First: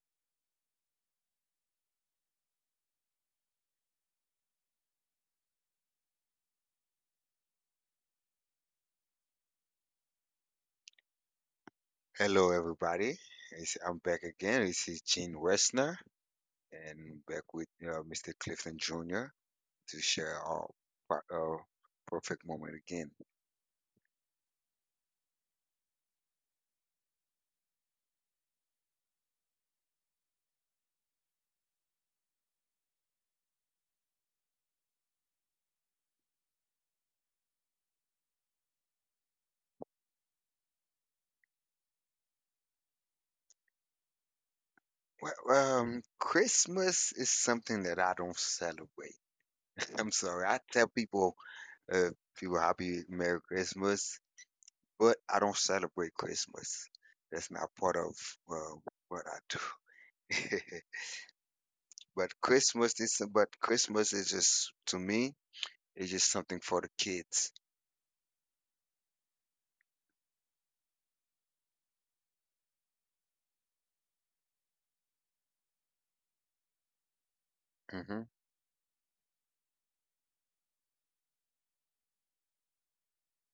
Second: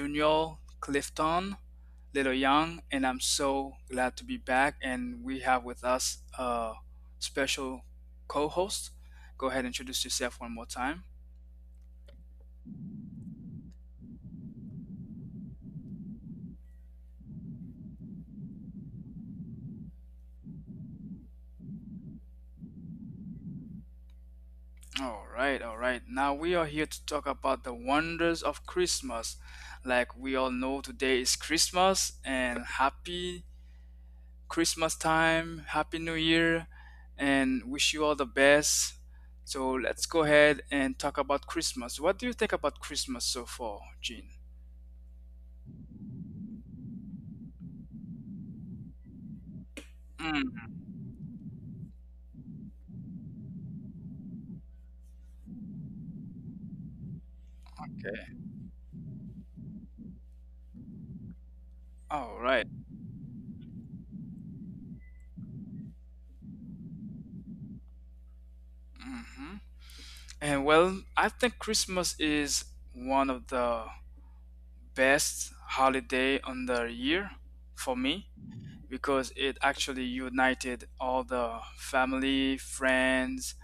Junior Clifton, Little Young, and I'm so glad to be back. And we have with us a special co host. Go ahead and introduce yourself one more time. Hello, everybody. I'm back again. This is Gene Westner, and back with Mr. Clifton Jr. to share our per- uh, perfect moment again. All right, all right. Now we are here to talk about the wonders of Christmas. Like we all know, today is Christmas, and happy Christmas time, happy New Year, and wish you all the best. So let's go ahead and talk about Christmas. What do you think about Christmas so far, Gene? Christmas is something that I don't celebrate. I'm sorry. I Mm, tell people, uh, people, happy Merry Christmas, but I don't celebrate Christmas. That's not part of okay. uh, what I do. All but right. Christmas is, but Christmas is just to me, it's just something for the kids. Mm-hmm. And well, I think Christmas is one of the best holiday on the year for me Mm-hmm. because it actually united all the family, friends,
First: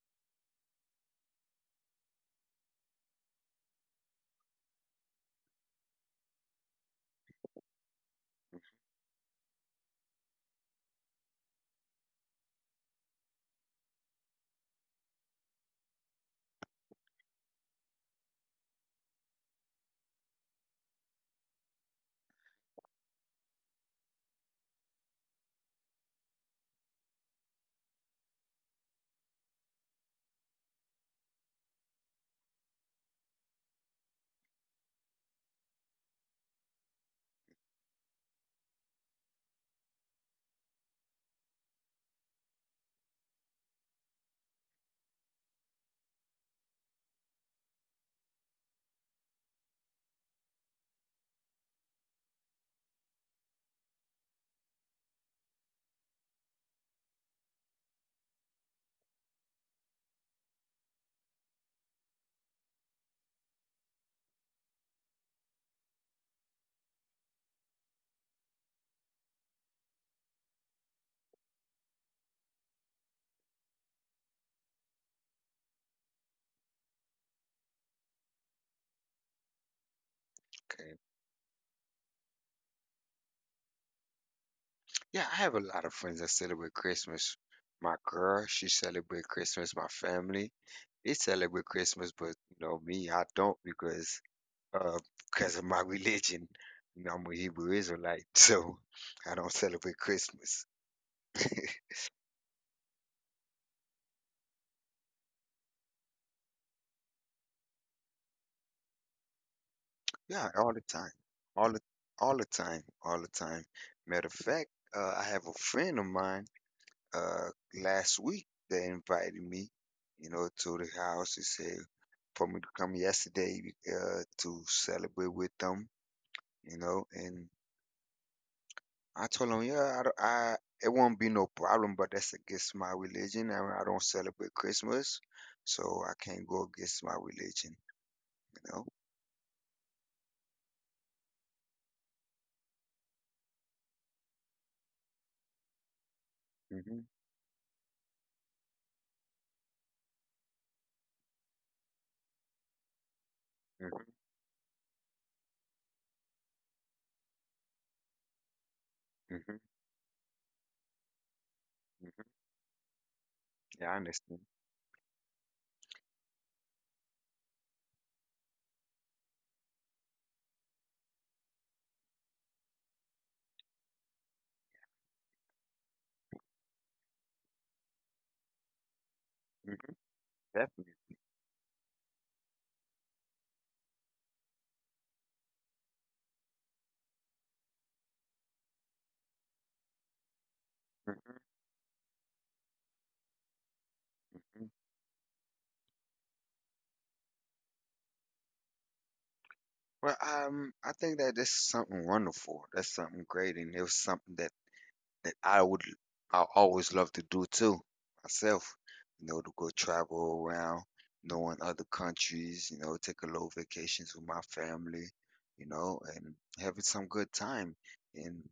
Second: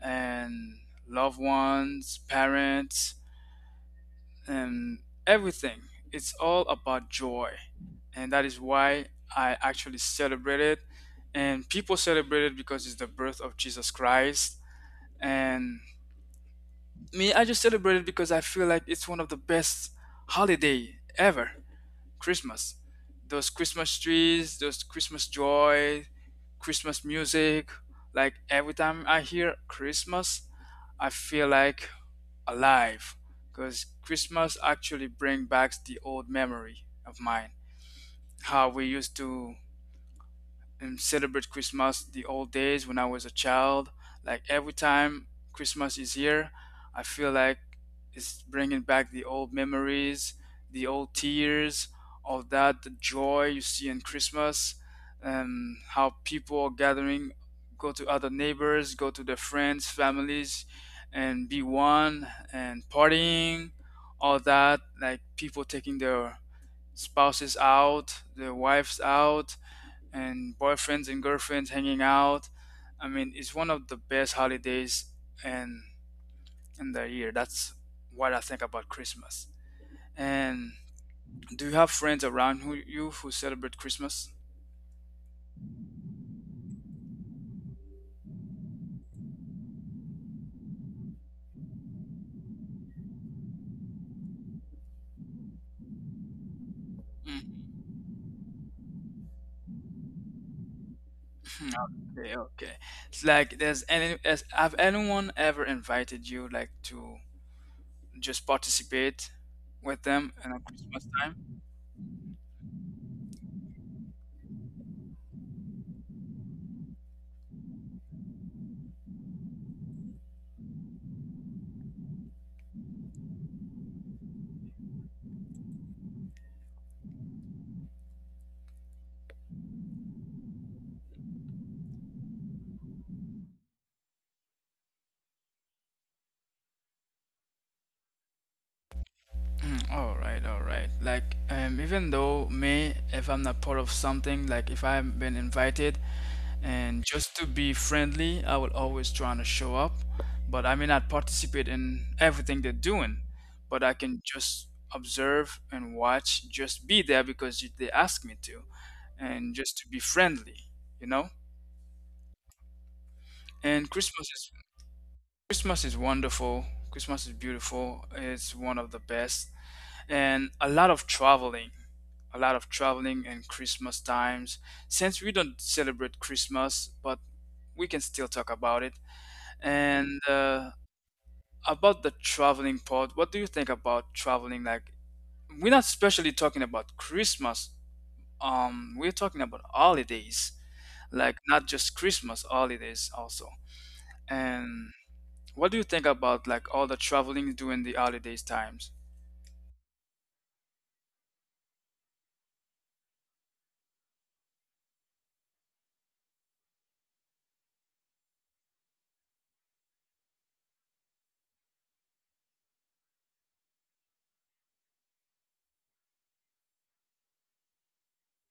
and loved ones, parents, and everything. It's all about joy. And that is why I actually celebrate it. And people celebrate it because it's the birth of Jesus Christ. And me, I just celebrate it because I feel like it's one of the best holiday ever. Christmas. Those Christmas trees, those Christmas joy, Christmas music. Like every time I hear Christmas, I feel like alive because Christmas actually bring back the old memory of mine. How we used to and celebrate Christmas the old days when I was a child. Like every time Christmas is here, I feel like it's bringing back the old memories, the old tears, all that, the joy you see in Christmas, and how people are gathering, go to other neighbors, go to their friends, families, and be one and partying, all that. Like people taking their spouses out, their wives out, and boyfriends and girlfriends hanging out. I mean, it's one of the best holidays and in the year. That's what I think about Christmas. And Okay. do you have friends around who celebrate Christmas? Yeah, I have a lot of friends that celebrate Christmas. My girl, she celebrate Christmas. My family, they celebrate Christmas, but you know me, I don't uh because of my religion. You know, I'm a Mm, Hebrew Israelite, so I don't celebrate Christmas. Okay, okay. It's like there's any have anyone ever invited you like to just participate with them in Yeah, a all the Christmas time, time? all the all the time, all the time. Matter of fact, I have a friend of mine. uh, Last week they invited me, you know, to the house. They said for me to come yesterday to celebrate with them, you know. And I told them, yeah, I, don't- I it won't be no problem, but that's against my religion. I don't celebrate Christmas, so I can't go against my religion, you know. Mm, all right, all right. Like, even though me, if I'm not part of something, like if I've been invited, Hmm. and just to be friendly, I will always try to show up. But I may not participate in everything they're doing, but I Hmm. can just observe and watch, just be there because they ask me to, and Hmm. just to be friendly, you know. Hmm. And Yeah, I understand. Christmas is wonderful. Christmas is beautiful. It's one of the best, and a lot of traveling and Christmas times. Since we don't celebrate Christmas, but we can still talk about it. Hmm. And Definitely. about the traveling part, what do you think about traveling? Like, we're not especially talking about Christmas. We're talking about holidays, like Hmm. not just Christmas holidays also. And what do you think about like all the traveling during the holidays times? Well, I think that this is something wonderful. That's something great, and it was something that that I would I always love to do too myself. You know, to go travel around, knowing other countries, you know, take a little vacations with my family, you know, and having some good time. And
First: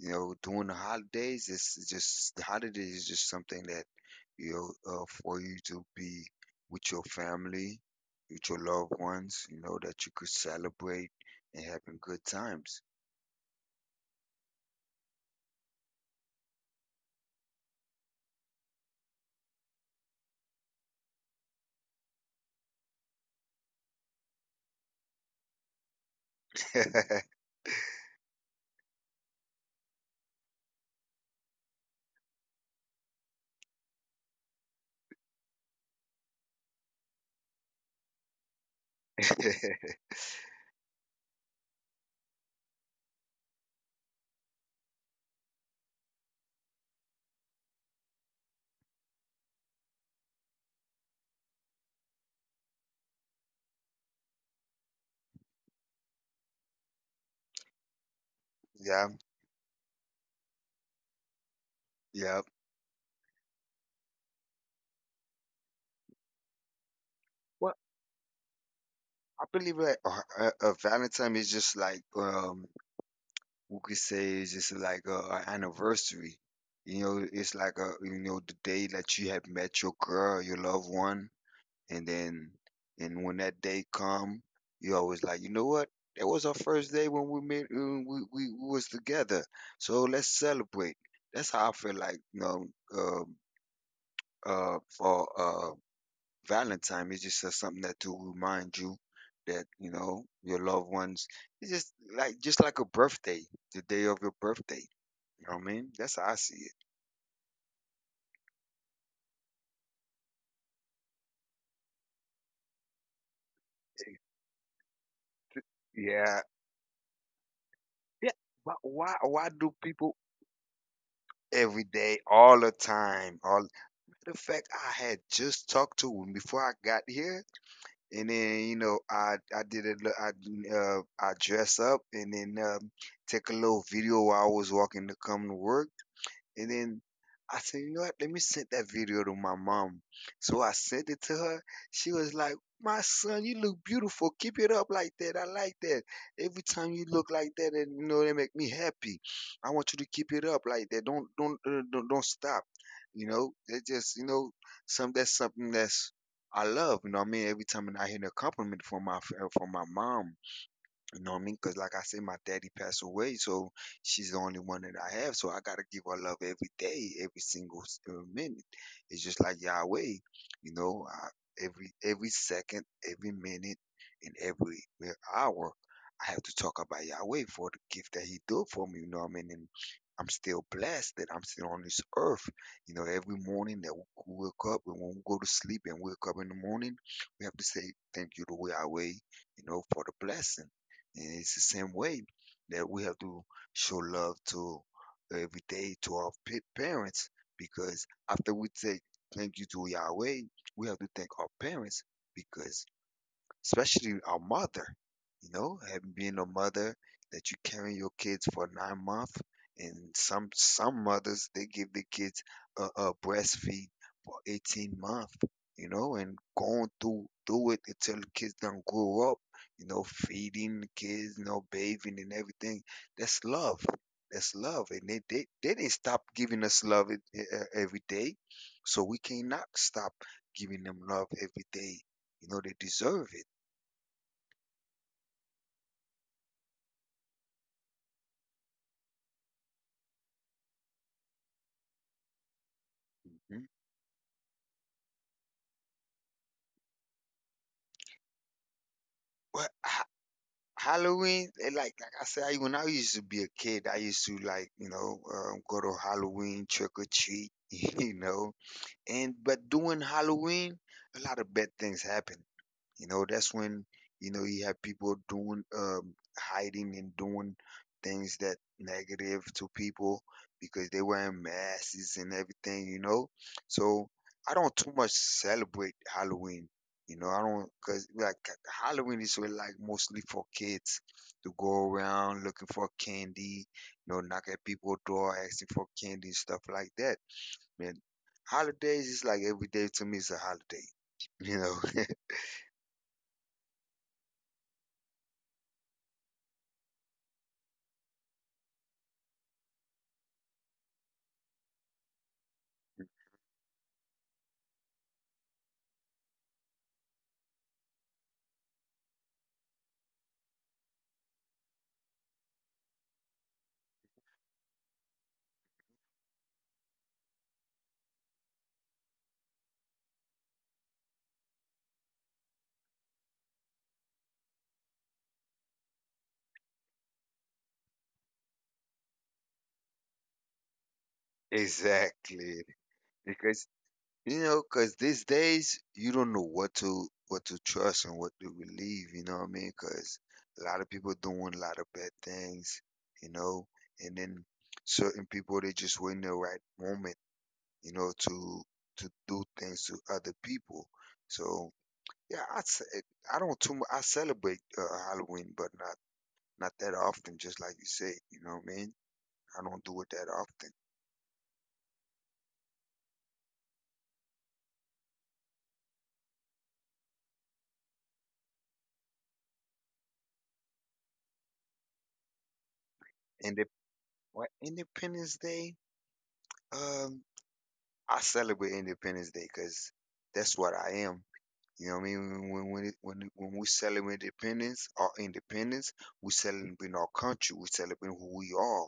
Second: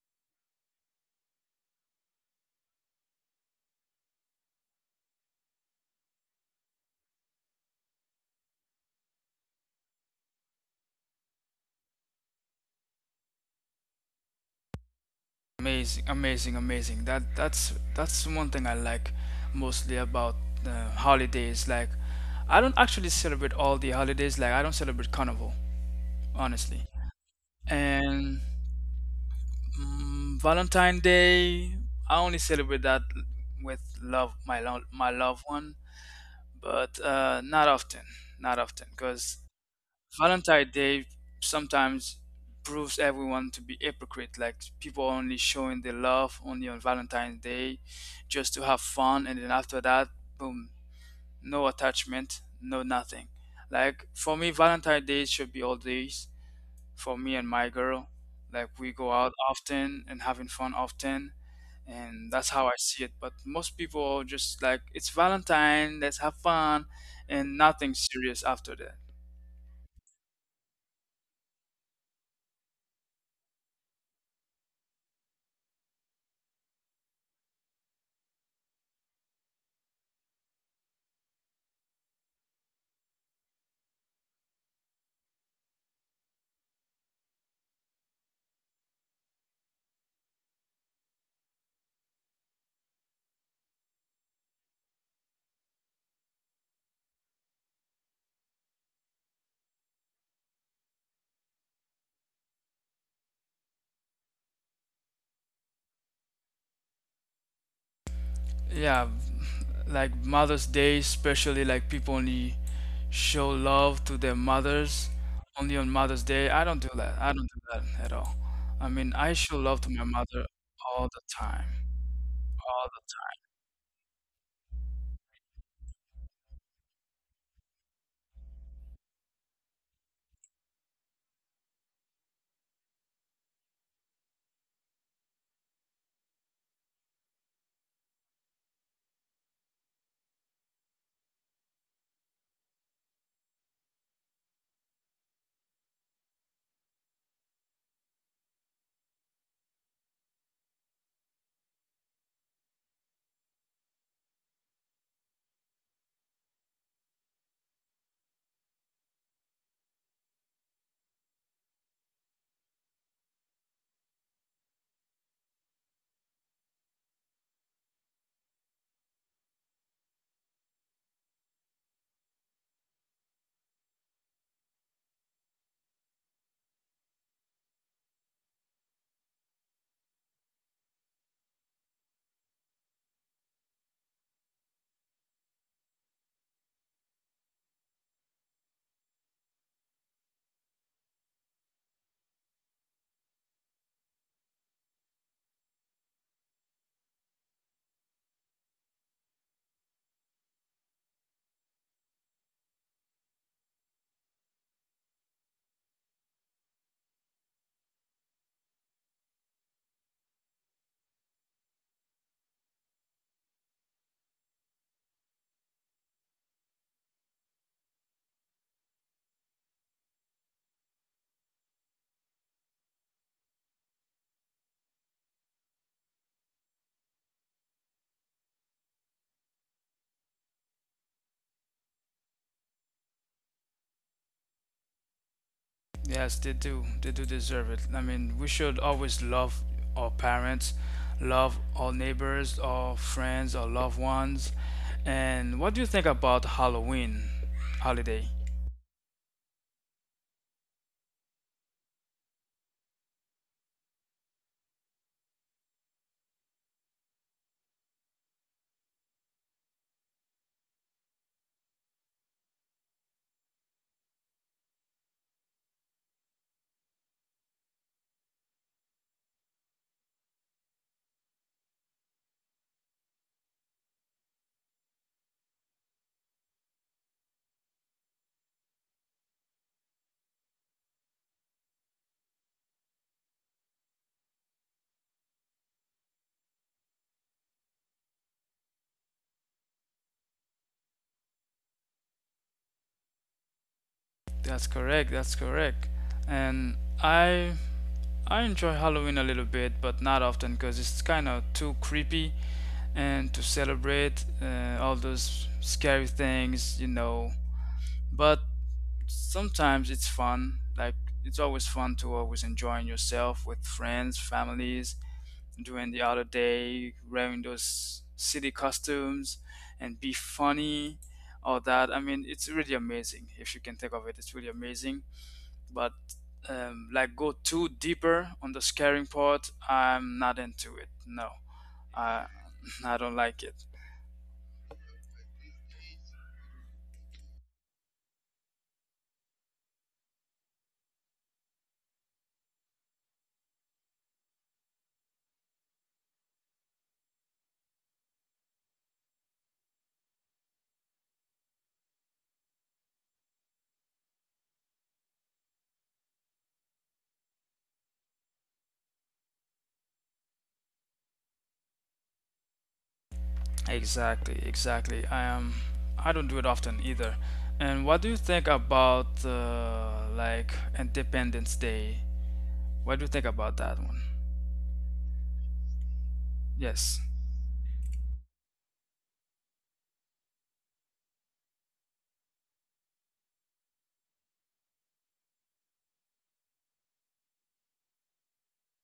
you know, during the holidays, it's just the holidays is just something that you know for you to be with your family, with your loved ones, you know, that you could celebrate and having good times. Amazing, amazing, amazing. That's one thing I like mostly about holidays. Like, I don't actually celebrate all the holidays. Like, I don't celebrate Carnival, honestly. And mm, Valentine Day, I only celebrate that with love, my loved one, but not often, not often, because Valentine Day sometimes proves everyone to be hypocrite, like people only showing their love only on Valentine's Day just to have fun, and then after that, boom, no attachment, no nothing. Like for me, Valentine's Day should be all days for me and my girl. Like we Yeah, go out often and having fun often, yeah. and that's how I see it. But most people just like it's Valentine, let's have fun, and Well, nothing serious after that. I believe like a Valentine is just like we could say it's just like a anniversary. You know, it's like a you know the day that you have met your girl, your loved one, and then and when that day come, you always like you know what that was our first day when we met when we was together. So let's celebrate. That's how I feel like you know um for Valentine is just something that to remind you that you know your loved ones. It's just like a birthday, the day of your birthday. You know what I mean? That's how I see Yeah, like mother's day, especially, like people only show love to their mothers it. only on Yeah, mother's day. I don't do that. i don't do that yeah. at all I Why mean, do I show people love to my mother all the every day, time, all the all time? the All the fact I had just talked to him before I got here, and then you know I did a li- I dress up and then take a little video while I was walking to come to work. And then I said, you know what? Let me send that video to my mom. So I sent it to her. She was like, my son, you look beautiful. Keep it up like that. I like that. Every time you look like that, and you know, they make me happy. I want you to keep it up like that. Don't stop. You know, it just you know, some that's something that's I love. You know what I mean? Every time I hear a compliment from my mom, you know what I mean? Because, like I said, my daddy passed away, so she's the only one that I have. So I got to give her love every day, every single minute. It's just like Yahweh, you know, I, every second, every minute, and every hour, I have to talk about Yahweh for the gift that He did for me. You know what I mean? And I'm still blessed that I'm still on this earth. You know, every morning that we wake up and when we go to sleep and wake up in the morning, we have to say thank you to Yahweh, you know, for the blessing. And it's the same way that we have to show love to every day to our parents because after we say thank you to Yahweh, we have to thank our parents because especially our mother, you know, having being a mother that you carry your kids for 9 months, and some mothers they give the kids a breastfeed for 18 months, you know, and going through it until the kids don't grow up, you know, feeding the kids, you know, bathing and everything. That's love. That's love, and they didn't stop giving us love every day, so we cannot stop giving them love every day. You know, they deserve it. time. Yes, they do. They do deserve it. I mean, we should always love our parents, love our neighbors, our friends, Mhm. our loved ones. And what do you think about halloween holiday? Well, Halloween, like I said, when I used to be a kid, I used to like you know go to Halloween trick or treat, you know. And but during Halloween, a lot of bad things happen. You know, that's when, you know, you have people doing, hiding and doing things that negative to people because they wearing masks and everything, you know? So I don't too much celebrate Halloween. You know, I don't, cause like Halloween is really like mostly for kids to go around looking for candy, you know, knock at people's door, asking for candy and stuff like that. Man, holidays is like every day to me is a holiday, you know. That's correct. That's correct. And I I enjoy Halloween a little bit, but not often because it's kind of too creepy and to celebrate all those scary things, you know. But sometimes it's fun. Like it's always fun to always enjoying yourself with friends, families, during the other day, wearing those city costumes and be funny, all that. I mean, it's really amazing if you can think of it. It's really amazing but like go too deeper on the scaring part, I'm not into it. No, I Exactly, I don't like it. because you know, because these days you don't know what to trust and what to believe. You know what I mean? Because a lot of people doing a lot of bad things. You know, and then certain people they just wait in the right moment. You know, to do things to other people. So yeah, I don't I celebrate Halloween, but not not that often. Just like you said, you know what I mean? I don't do it that often. Exactly, exactly. I am. I don't do it often either. And what do you think about like Independence Day? What do you think And about the that one? what Independence Day? Yes, Um, I celebrate Independence Day because that's what I am. You know what I mean? When we celebrate independence, our independence, we celebrating our country, we celebrating who we are.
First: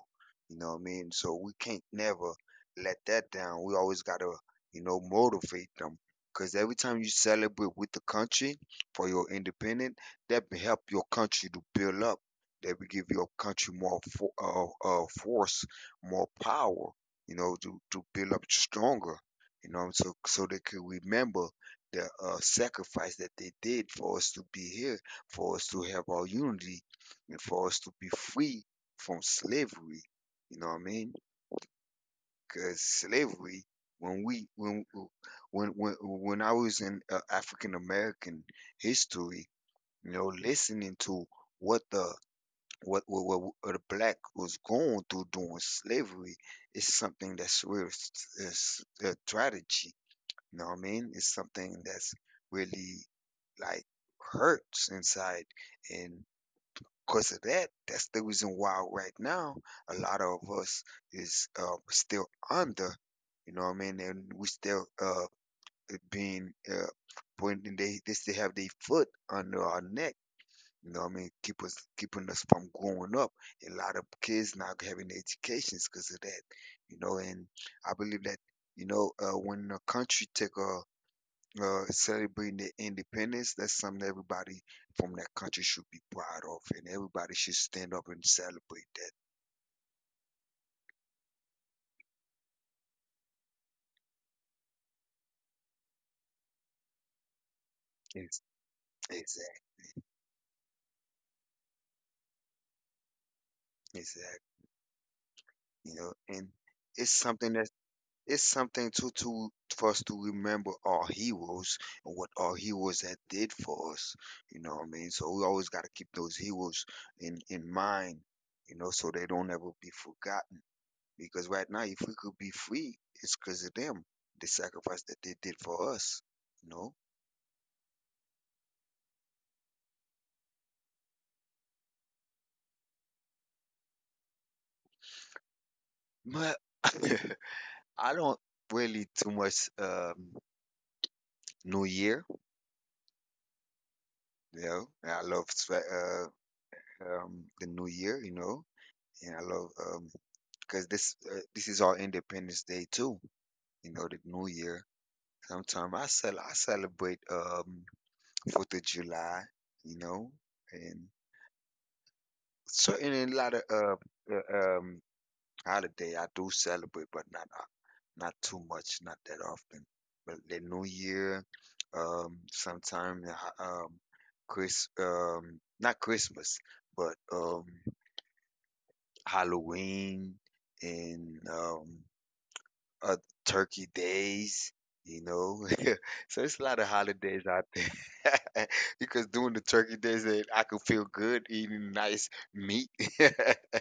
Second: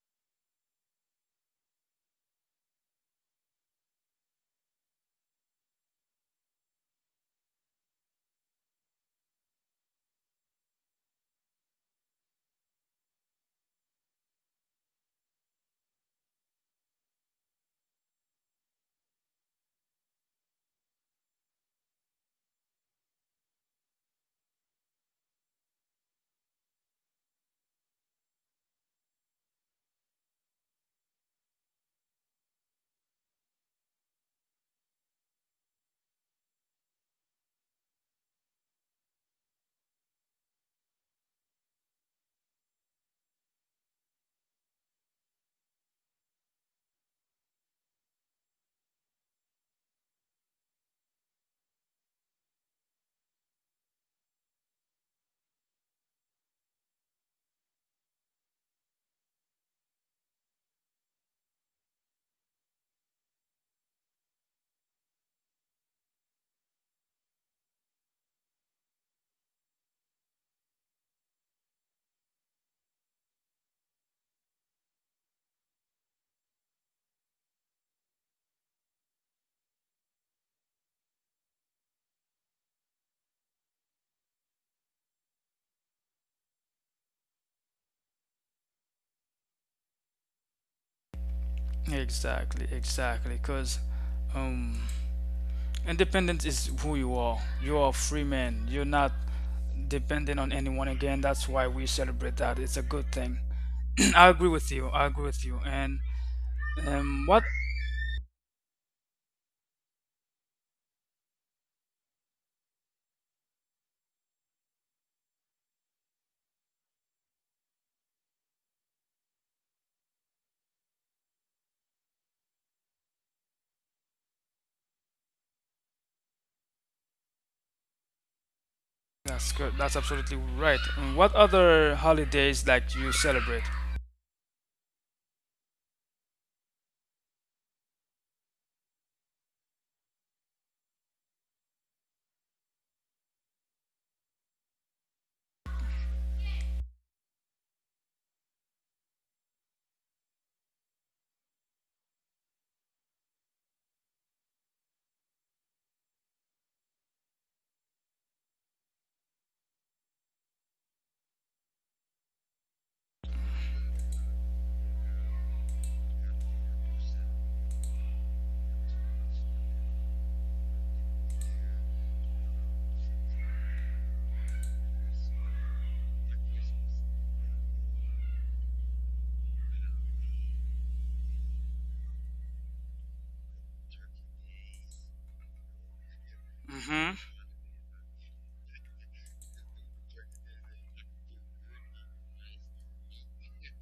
You know what I mean? So we can't never let that down. We always gotta, you know, motivate them. Cause every time you celebrate with the country for your independence, that will help your country to build up. That will give your country more for, force, more power. You know, to build up stronger. You know, so so they can remember the sacrifice that they did for us to be here, for us to have our unity, and for us to be free from slavery. You know what I mean? Because slavery, when we when I was in African American history, you know, listening to what the what the black was going through during slavery is something that's a tragedy. You know what I mean? It's something that's really like hurts inside. And because of that, that's the reason why right now a lot of us is still under. You know what I mean? And we still being pointing they still have their foot under our neck. You know what I mean? Keeping us from growing up. A lot of kids not having educations because of that. You know, and I believe that you know when a country take a celebrating their independence. That's something everybody from that country should be proud of, and everybody should stand up and celebrate that. exactly, exactly. Cause um, independence is who you are. You are a free Yes. man. You're not Exactly, dependent on anyone again. That's why we celebrate that. It's a good thing. I exactly. agree with you. I agree with you. You And know, and it's what? something that it's something too to for us to remember our heroes and what our heroes that did for us. You know what I mean? So we always got to keep those heroes in mind. You know, so they don't ever be forgotten. Because right now, if we could be free, it's because of them, the sacrifice that they did for us, you know. That's good. That's absolutely right. And what other holidays like you celebrate? But I don't really too much New Year, you know. And I love the New Year, you know, and I love because this this is our Independence Day too, you know, the New Year. Sometimes I celebrate Fourth of July, you know, and certain a lot of uh, um, holiday I do celebrate, but not not too much, not that often. But the New Year, sometime not Christmas, but Halloween and uh, Turkey Days. You know, so it's a lot of Mm-hmm. holidays out there because during the turkey days, eh, I could feel good eating nice meat.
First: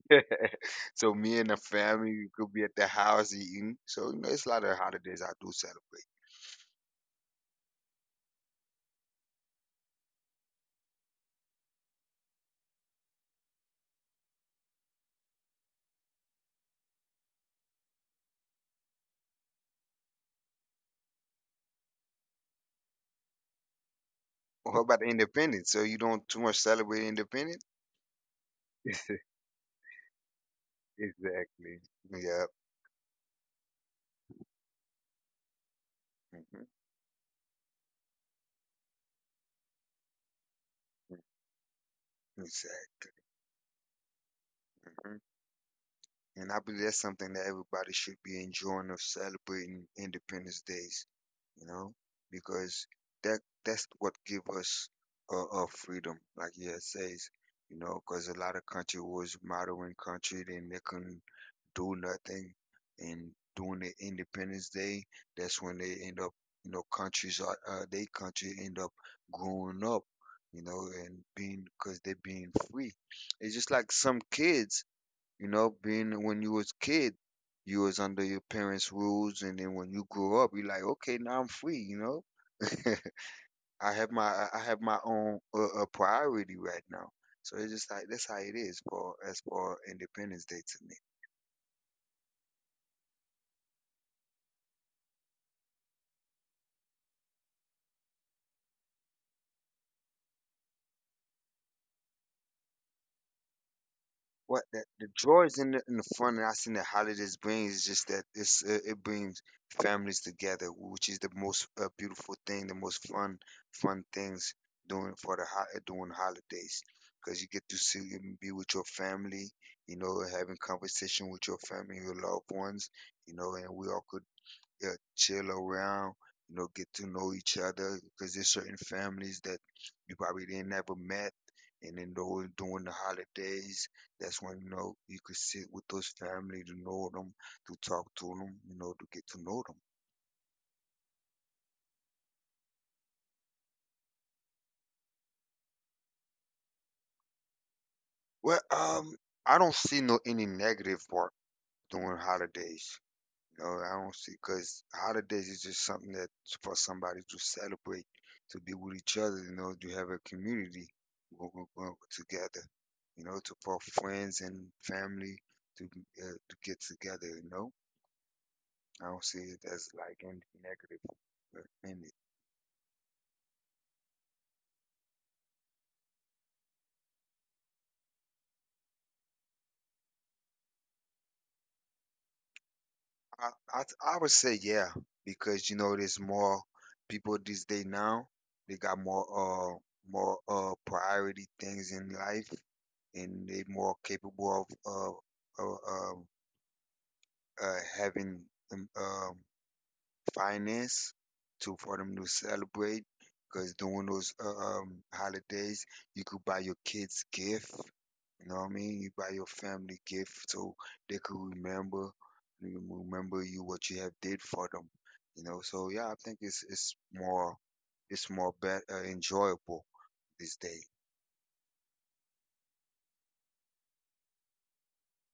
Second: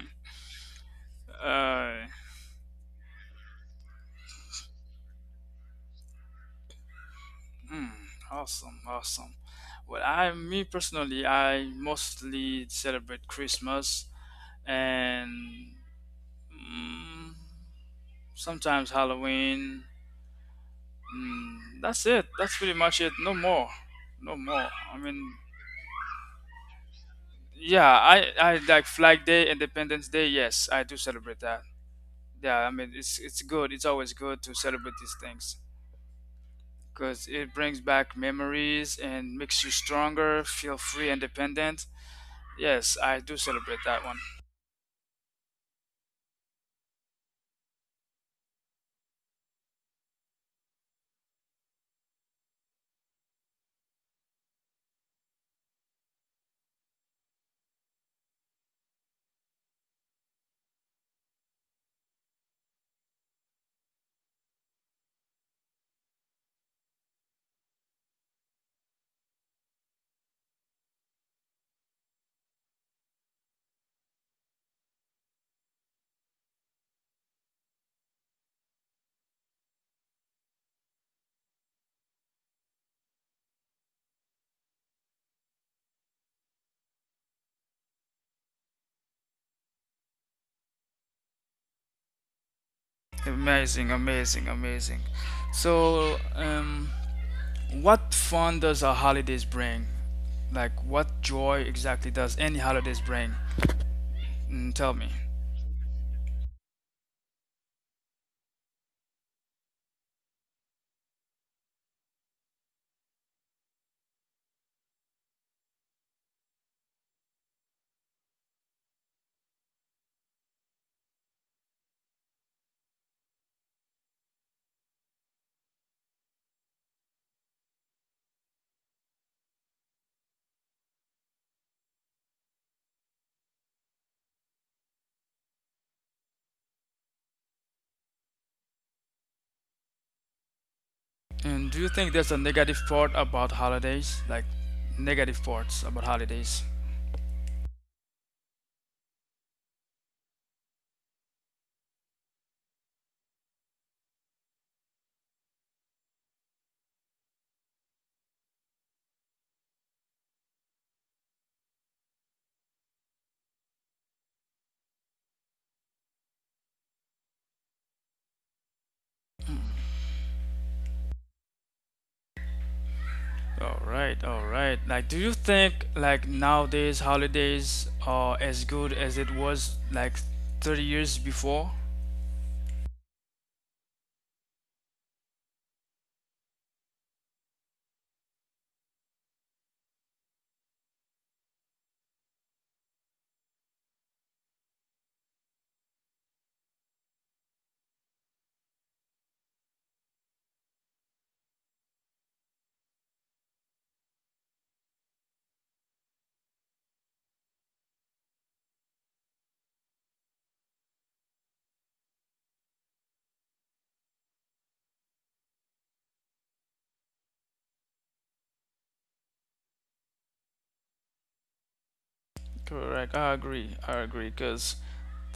So me and the uh, family we could be at the house eating. So you know, it's a lot of holidays I do celebrate. hmm, awesome, awesome. Well, me personally, I mostly celebrate Christmas and mm, sometimes Halloween. Mm, that's it. That's pretty much it. No more. No more. Well, how I about the mean, Independence? So you don't too much celebrate Independence? yeah, I like Flag Day, Independence Day. Yes, I do celebrate that. Exactly. Yep. Yeah, I mean it's good. It's always good to celebrate these things hmm because it brings back memories and makes you stronger, feel free, independent. Exactly. Yes, I do celebrate that one. hmm And I believe that's something that everybody should be enjoying of celebrating Independence Days. You know, because that's what give us freedom, like yeah it says. You know, because a lot of country was modern country, then they couldn't do nothing and during the Independence Day, that's when they end up, you know, countries are they country end up growing up, you know, and being because they're being free. It's just like some kids, you know, being when you was kid, you was under your parents' rules, and then when you grow up, you're like, okay, now I'm free, you know. I have my own priority right now. So it's just like that's how it is for as for Independence Day to me. Amazing, amazing, amazing. So, what fun does a holidays bring? Like, what joy exactly does any holidays bring? What Mm, the, tell me. the joys in the fun that I seen that holidays brings is just that it's it brings families together, which is the most beautiful thing, the most fun things doing for the doing holidays, because you get to see and be with your family, you know, having conversation with your family, your loved ones, you know, and we all could, yeah, chill around, you know, get to know each other because there's certain families that you probably didn't ever met. And then during the holidays, that's when, you know, you could sit with those family to know them, to talk to them, you know, to get to know them. And do you think there's a negative part about holidays? Like negative parts about holidays? Well, I don't see no any negative part during holidays. No, I don't see because holidays is just something that's for somebody to celebrate, to be with each other. You know, to have a community together. You know, to for friends and family to to get together. You know, I don't see it as like anything negative in it. All right, all right. Like, do you think like nowadays holidays are as good as it was like 30 years before? I, I I would say yeah, because you know there's more people these day now. They got more priority things in life, and they more capable of having them. Finance to for them to celebrate because during those holidays you could buy your kids gift, you know what I mean, you buy your family gift so they could remember you what you have did for them, you know. So yeah, I think it's more, it's more better, enjoyable this day. Correct. I agree. I agree. Because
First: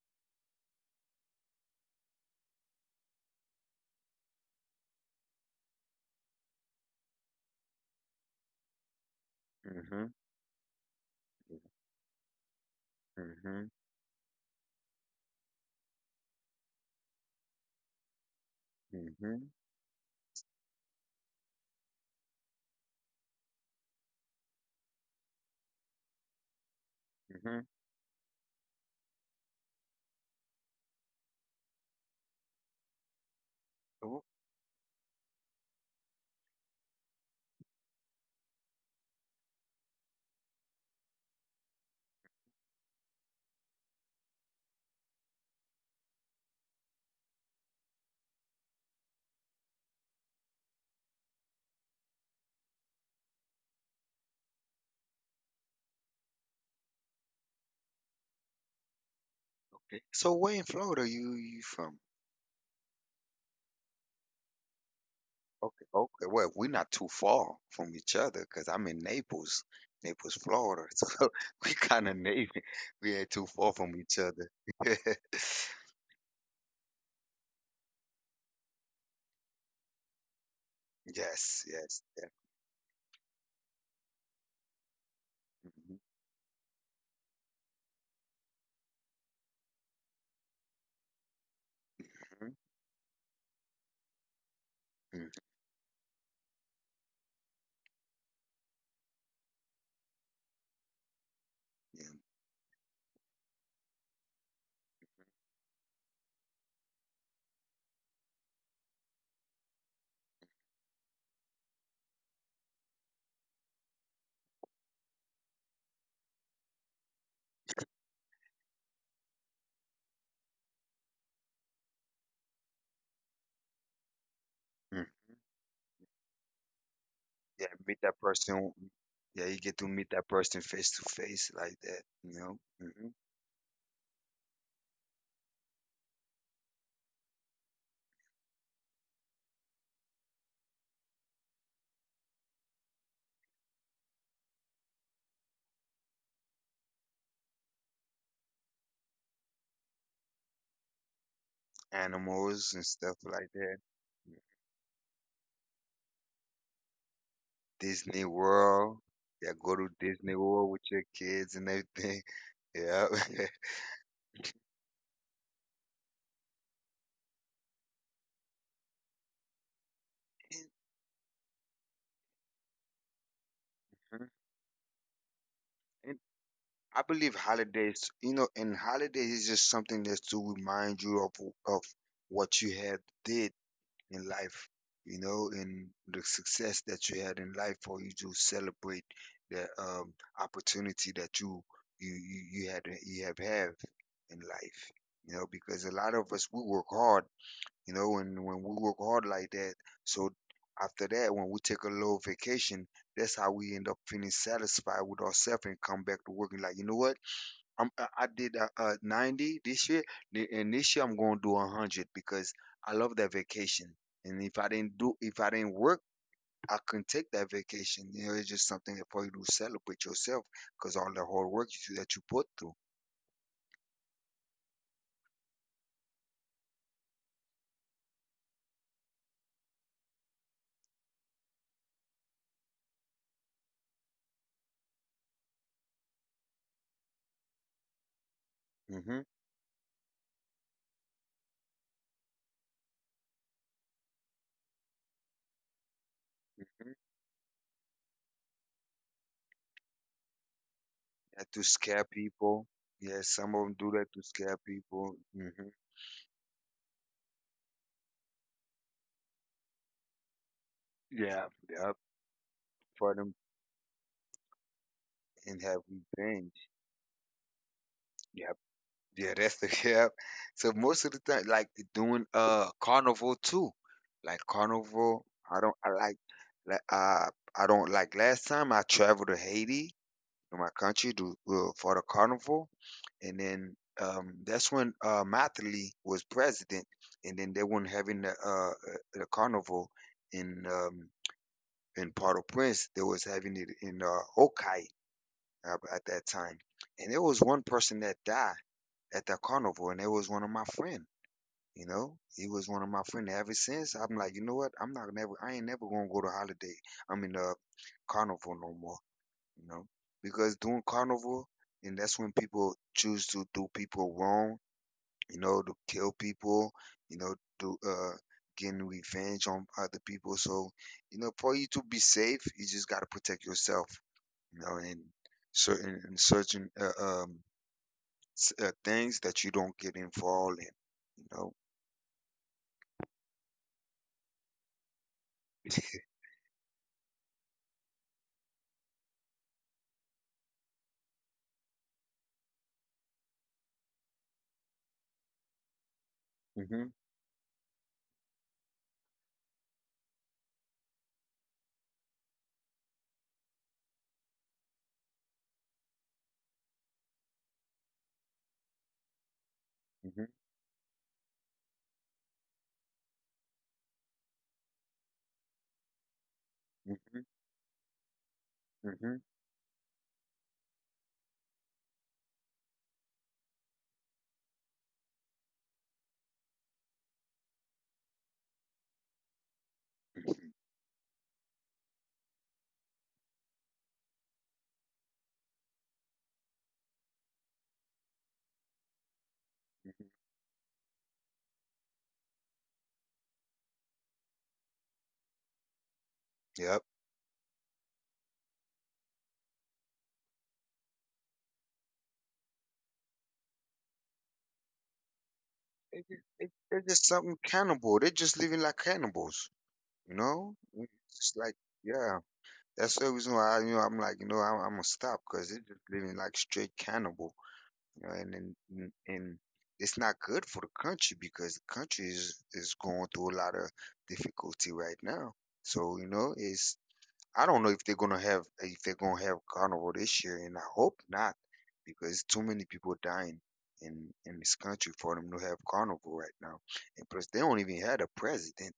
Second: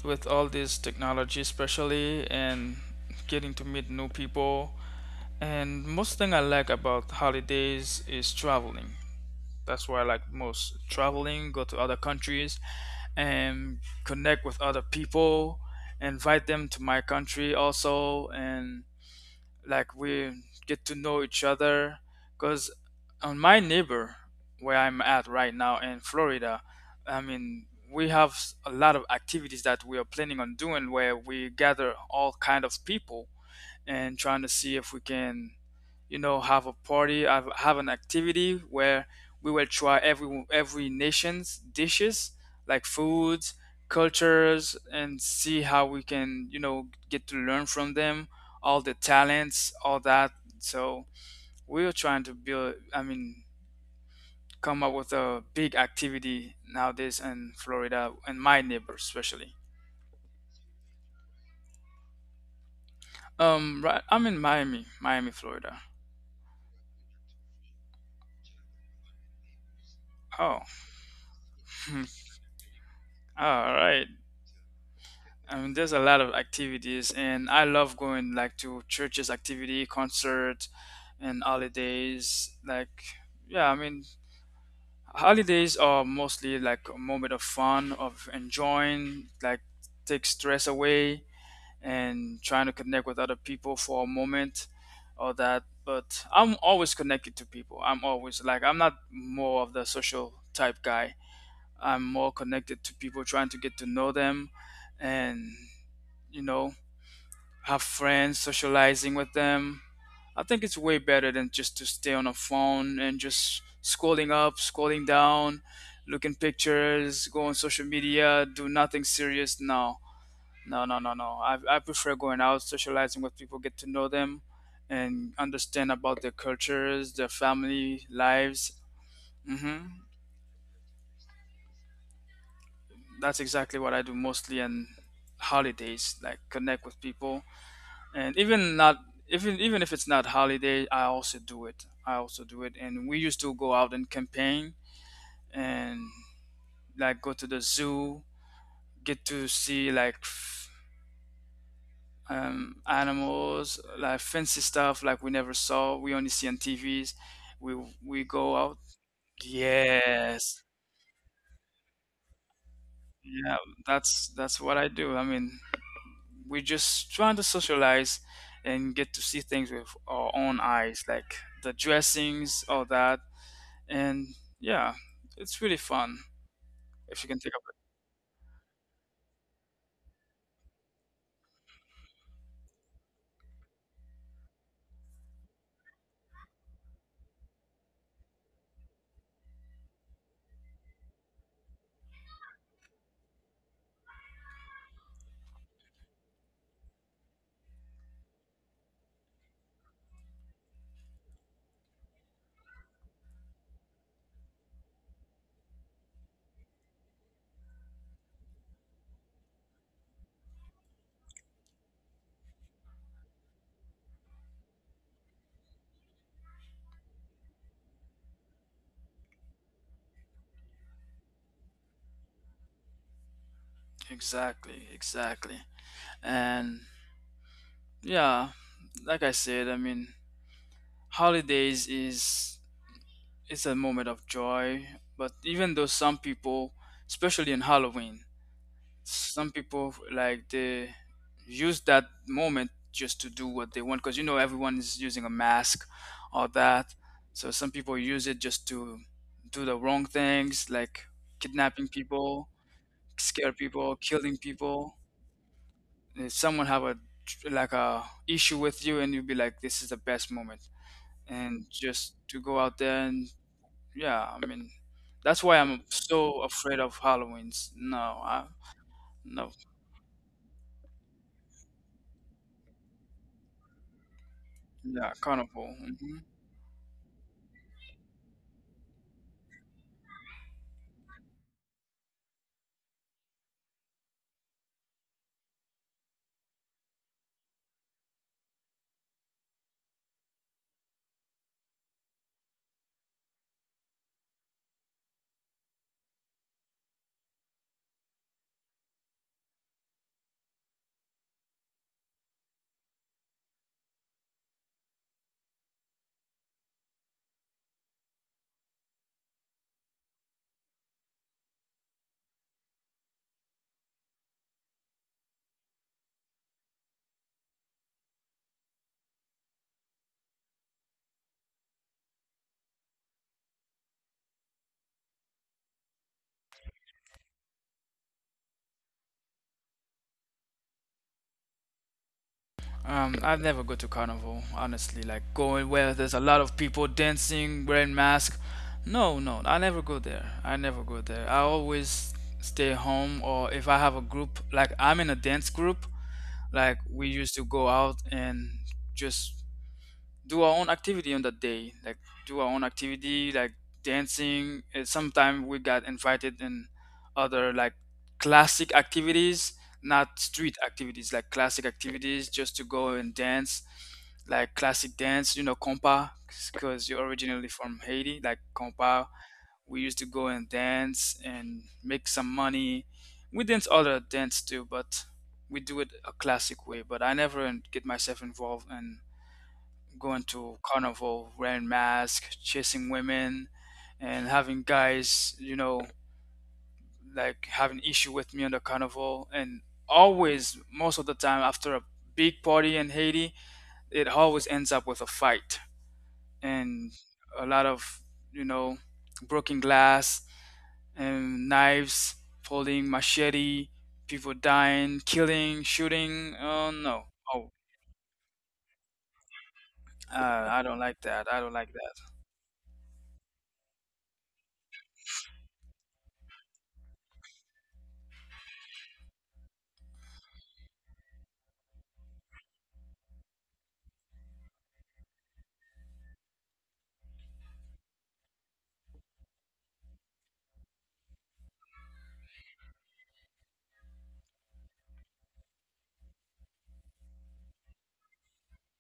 with all this technology, especially, and getting to meet new people, and most thing I like about holidays is traveling. That's what I Hmm like most. Traveling, go to other countries, hmm and connect with other people, invite them to my country also, and hmm like we get to know each other. Because on my neighbor, where I'm at right now in Florida, I hmm mean, we have a lot of activities that we are planning on doing where we gather all kind of people and oh, trying to see if we can, you know, have a have an activity where we will try every nation's dishes, like foods, cultures, and see how we can, you know, get to learn from them, all the talents, all that. So we are trying to build, I mean, come up with a big activity nowadays in Florida and my neighbors especially. okay, so where in Florida you from? Right, I'm in Miami, Florida. Okay, okay. Well, we're not too far from each other because I'm in Naples, Naples, Oh, Florida. So we kind of neighbor. We ain't too far all from right. each other. I mean, there's a lot of activities, and I love going like to churches activity, concert, and Yes, yes, holidays. Like, yeah, I mean, yeah. holidays Mhm, are mostly like a moment of fun, of enjoying, like take stress away, and mhm, trying to connect with other people for a moment, mhm, all that. But I'm always connected to people. I'm always like I'm not more of the social type guy. I'm yeah, more connected to people, trying to get to know them, and you know, have friends, socializing with them. I think it's way better than just to stay on a phone and just scrolling up, scrolling down, looking pictures, go on social media, do nothing serious. No, no, no, no, no. I prefer going out, socializing with people, get to know them, mm. and understand about their cultures, their Yeah, meet family that person. lives. Yeah, you get Hmm. to meet that person face to face like that, you know. Hmm That's exactly what I do mostly on holidays, like connect with people and even not even if it's not holiday. I also do it, and we used to go out and campaign and like go to the zoo, get to see like Animals and stuff like that. animals, like fancy stuff like we never saw, we only see on TVs. we we Disney go out. World. Yeah, go to Disney Yes, World with your kids and everything. Yeah. yeah, that's what I do. I mean, we are just trying to socialize and get to see things with our own And, eyes, like the dressings, all that. And mhm, yeah, it's really fun and I if you believe can take holidays, you know, and holidays is just something that's to remind you of what you had did in life, you know, and the success that you had in life for you to celebrate the opportunity that you had you have in life, you know, because a lot of us we work hard, you know, and when we work hard like that, so after that when we take a little vacation, that's how we end up feeling satisfied with ourselves and come back to working like, you know what? I did 90 this year, and this year I'm going to do 100 because I love that vacation. And if I didn't do, if I didn't work, I couldn't take that vacation. You know, it's just something for you to celebrate yourself because all the hard work that you put through. up. Exactly, exactly. And yeah, like I said, I mean, holidays is it's a moment of joy, but even though some people, especially in halloween, Mm-hmm. some people like they use that moment just to do what they want because you know everyone is using a mask or Mm-hmm. that. So some people use it just to do the wrong things, like Yeah, to kidnapping scare people, people. Yeah, scare some of them do people, that to killing scare people. people. Mm-hmm. If someone have a like a issue with you, and you'll be like, "This is the best moment," Yeah, and yeah, just to go out there for and them yeah, I mean, that's why and have I'm so revenge. afraid of Halloween's. No, I Yep. Yeah, no, that's the yeah. So most of the time, like doing carnival too, like yeah, carnival. I don't. carnival. I like. Like, I don't like. Last time I traveled to Haiti, in my country to, for the carnival, and then that's when Mathely was president, and then they weren't having the carnival in um, in Port-au-Prince. They was having it in Okai at that time, and there was one person that died at that carnival, and it was one of my friend. You know, he was one of my friend. Ever since, I'm like, you know what? I'm not never. I ain't never gonna go to holiday. I mean, carnival no more, you know, because doing carnival, and that's when people choose to do people wrong, you know, to kill people, you know, to getting revenge on other people. So, you know, for you to be safe, you just got to protect yourself, you know, and certain things that you don't get involved in, you know. I never go to carnival honestly. Like going where there's a lot of people dancing, wearing masks. No, no, I never go there. I never go there. I always stay home, or if I have a group, like I'm in a dance group. Like Hmm we used to go out and just do our own activity on that day, like do our own activity, like dancing. And sometimes we got invited in other like classic activities, not hmm street activities, like classic activities, just to go and dance, like classic dance. You know, compa, because you're hmm originally from Haiti, like compa hmm we used to go and dance and make some money. We dance other dance too, but we do it a classic way. But I never get myself involved in going hmm to carnival, wearing masks, chasing women, and having guys, you know, like having issue with me on the carnival. And always, most of the time, after a big party in Haiti, it always ends up with a fight Yep. and a lot of, you know, broken glass, knives, pulling machete, people dying, killing, It's just, shooting. it's, Oh they're no. just something Oh, cannibal. They're just living like cannibals. You know, I don't mm, like it's that. just I don't like like that. yeah, that's the reason why I, you know I'm like you know I'm gonna stop because it's just living like straight cannibal. You know, and it's not good for the country because the country is going through a lot of difficulty right now. So you know, it's I don't know if they're gonna have carnival this year, and I hope not because too many people dying. In this country for them to have carnival right now, and plus they don't even have a president,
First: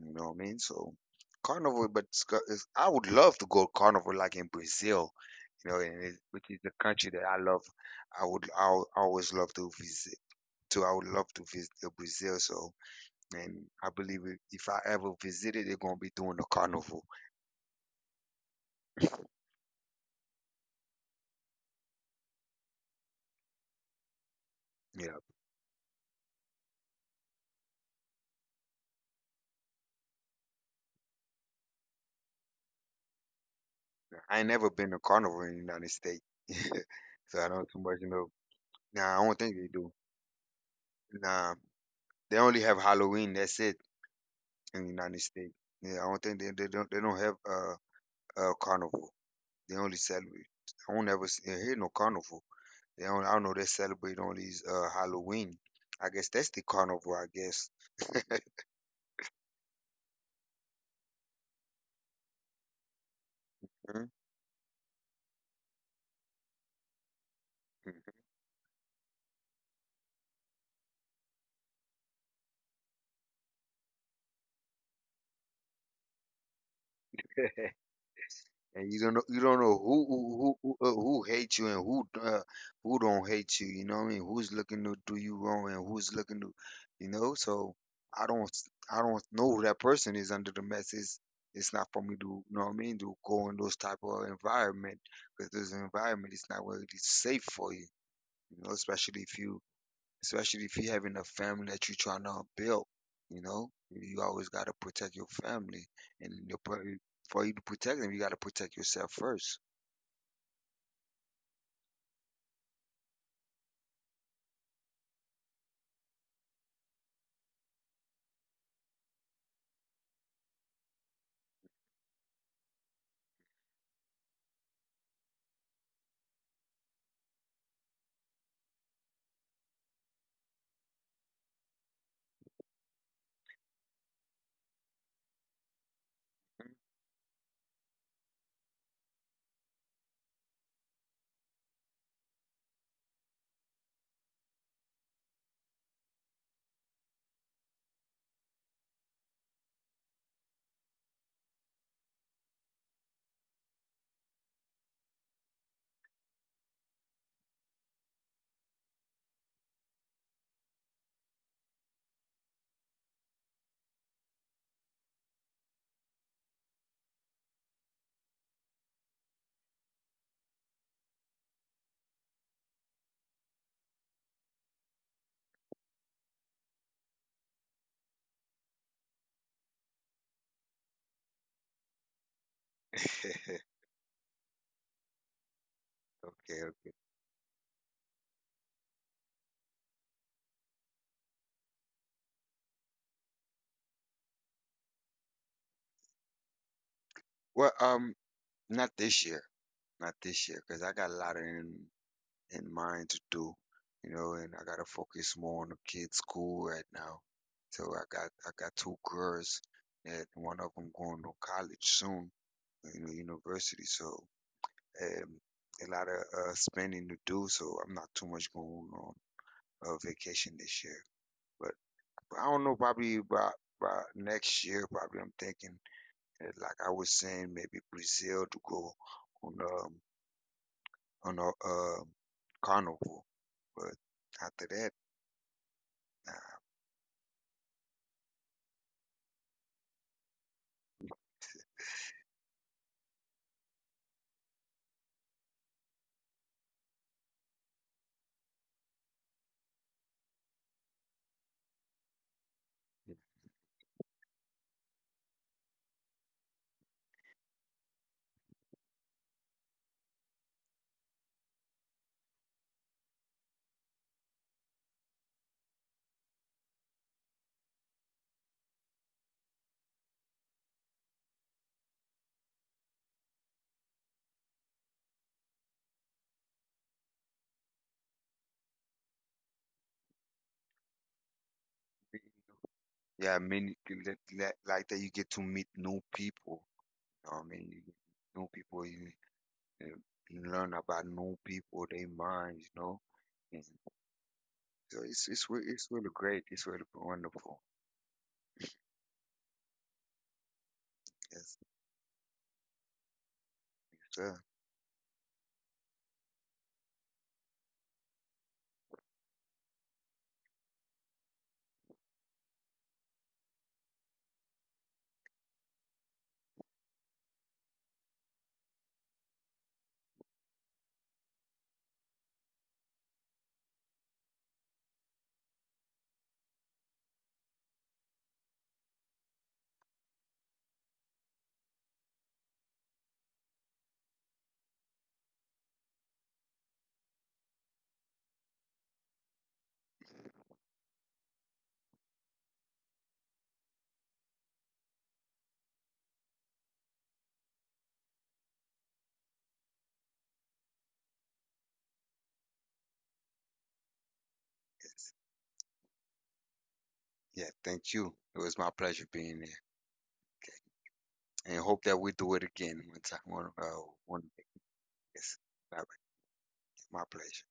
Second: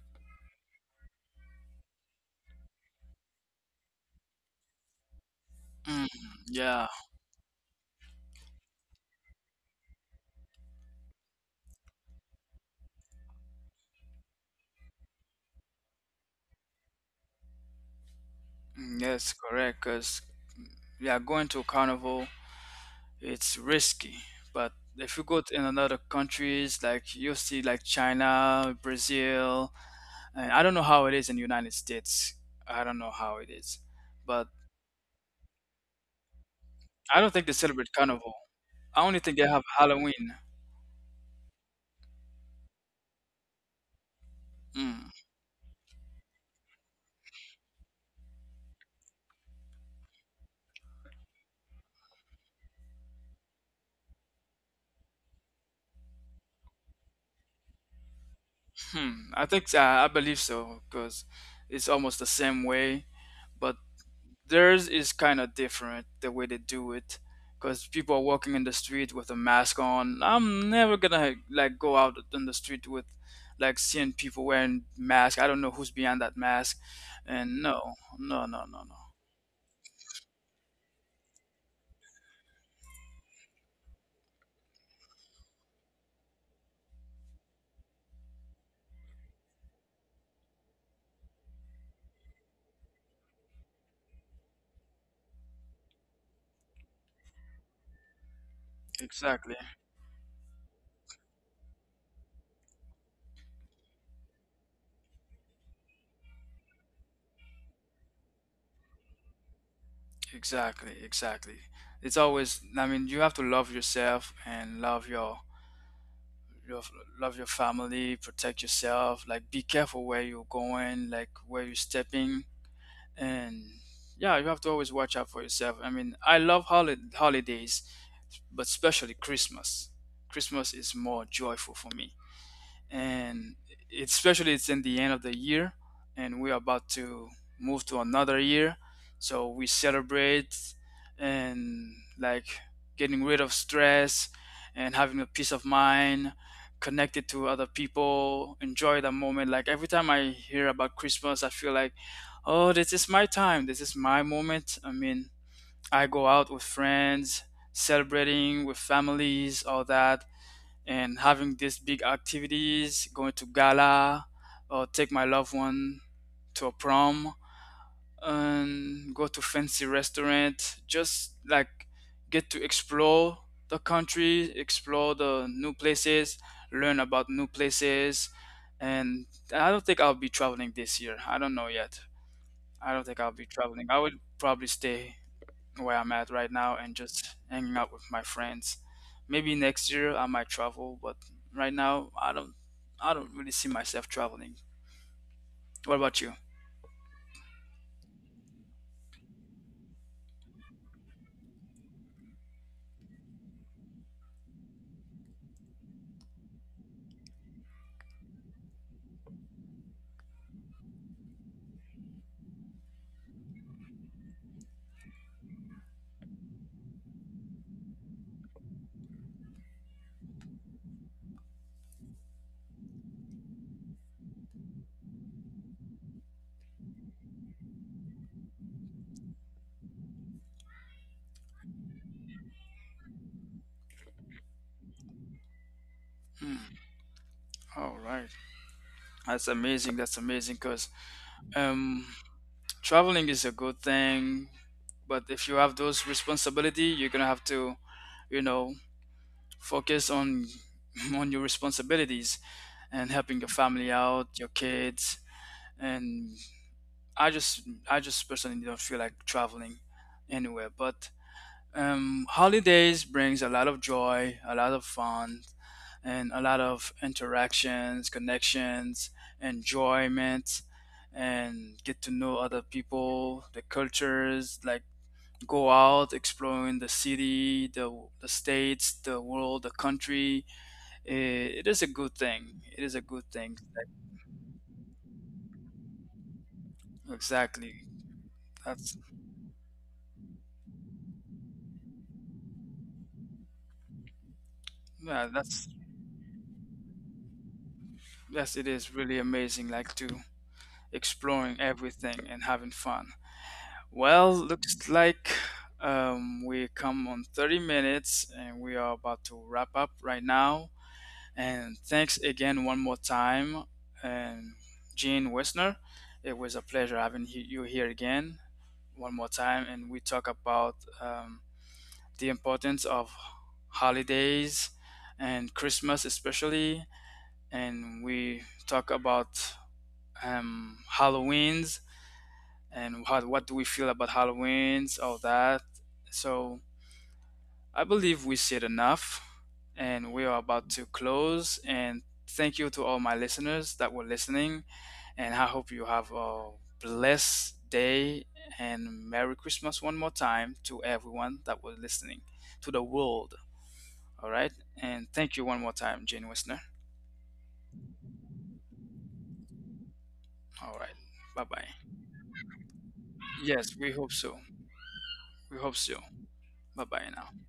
you know what I mean? So carnival, but I would love to go carnival like in Brazil, you know, and Mm, it, which is the yeah. country that I love. I would always love to visit. To I would love to visit Brazil. So and I believe if I ever visit it, they're gonna be doing the carnival. Mm, yes, correct. Cause yeah, going to a carnival, it's risky. But if Yeah, you go to in another countries, like you'll see like China, Brazil, and I don't know how it is in the United States. I don't know how it is, I ain't but never been to carnival in the United States, I don't so I think they don't too celebrate much know. carnival. I Nah, only I don't think they think have they do. Halloween. Nah, they only have Halloween. That's it in the Mm. United States. Yeah, I don't think they don't have carnival. They only celebrate. I don't ever see, hear no carnival. They don't, I don't know they celebrate only Halloween. I guess that's the carnival. I guess. Hmm, I think I believe so because it's almost the same way, but Mhm. theirs is kind of different the way they do it because people are walking in the street with a mask on. I'm never gonna like go out in the street with like seeing people wearing masks. I don't know who's behind that mask, and no, no, no, no, And no. you don't know, who who hates you and who don't hate you. You know what I mean? Who's looking to do you wrong and who's looking to, you know? So I don't know who that person is under the mess. It's not for me to you know what I mean to go in those type of environment because this environment is not really safe for you. You know, Exactly, especially if you having a family that you're trying to build. You know, you always got to protect your family, and for you to protect them, you got to protect yourself first. exactly, exactly. It's always, I mean, you have to love yourself and love your love your family, protect yourself, like be careful where you're going, like where you're stepping, and yeah, you have to always watch out for yourself. I mean, I love holidays, but especially Christmas. Christmas is more joyful for me and especially it's in the end of the year and we're about to move to another year so we celebrate and like getting rid of stress and having a peace of mind connected to other people, enjoy the moment. Like every time I hear about Christmas I feel like, oh, this is my time, this is my moment. I mean, I go out with friends celebrating with families, all that, and having these big activities, going to gala, or take my loved one to a prom, and go to fancy restaurant. Just like get to explore the country, explore the new places, learn about new places. And I don't think I'll be traveling this year. I don't know yet. I don't think I'll be Okay, traveling. I would probably stay where I'm at right now and okay. just hanging out with my friends. Maybe next year I might travel, but right now I don't really see myself traveling. What about you? Well, not this year, not this year, because I got a lot in mind to do. You know, and I gotta focus more on the kids' school right now. So I got two girls, and one of them going to college soon, you know, university. So. um, a lot of spending to do, so I'm not too much going on vacation this year. But I don't know, probably by next year, probably I'm thinking, like I was saying, maybe Brazil to go on um on a carnival. But after that, nah. Hmm. All right. That's amazing. That's amazing because, um, traveling is a good thing, but if you have those responsibility, you're gonna have to, you know, focus on on your responsibilities and helping your family out, your kids, and I just I just personally don't feel like traveling anywhere. But holidays brings a lot of joy, a lot of fun, and a lot of interactions, connections, enjoyment, and get to know other people, the cultures, like go out exploring the city, the states, the world, the country. It is a good thing, it is a good Yeah, I thing. mean, you like that, you get to meet new people. You know what I mean, Exactly, new people, that's you learn about new people, their minds, you know. Mhm. So it's yeah, that's it's really great. It's really wonderful. yes, it is really amazing, like to Yes, exploring yes, everything and having fun. Well, sir. looks like, we come on 30 minutes and we are about to wrap up right now. And thanks again one more time, and Gene Wessner. It was a pleasure having you here again one more time, and we talk about um, the importance of holidays and Christmas especially, and we talk about, Halloween's and how, what do we feel about Halloween's, all that. So I believe we said enough and we are about to close. And thank you to all my listeners that were listening. And I hope you have a blessed day and Merry Christmas one more time to everyone that was listening, to the world. All right. And Yes. thank you one more time, Jane Wisner. Yeah. Thank you. It was my pleasure being here. Okay. All right. Bye And bye. hope that we do it again one time. One Yes, we hope one so. day. Yes. We All hope right. so. Bye My bye now. pleasure.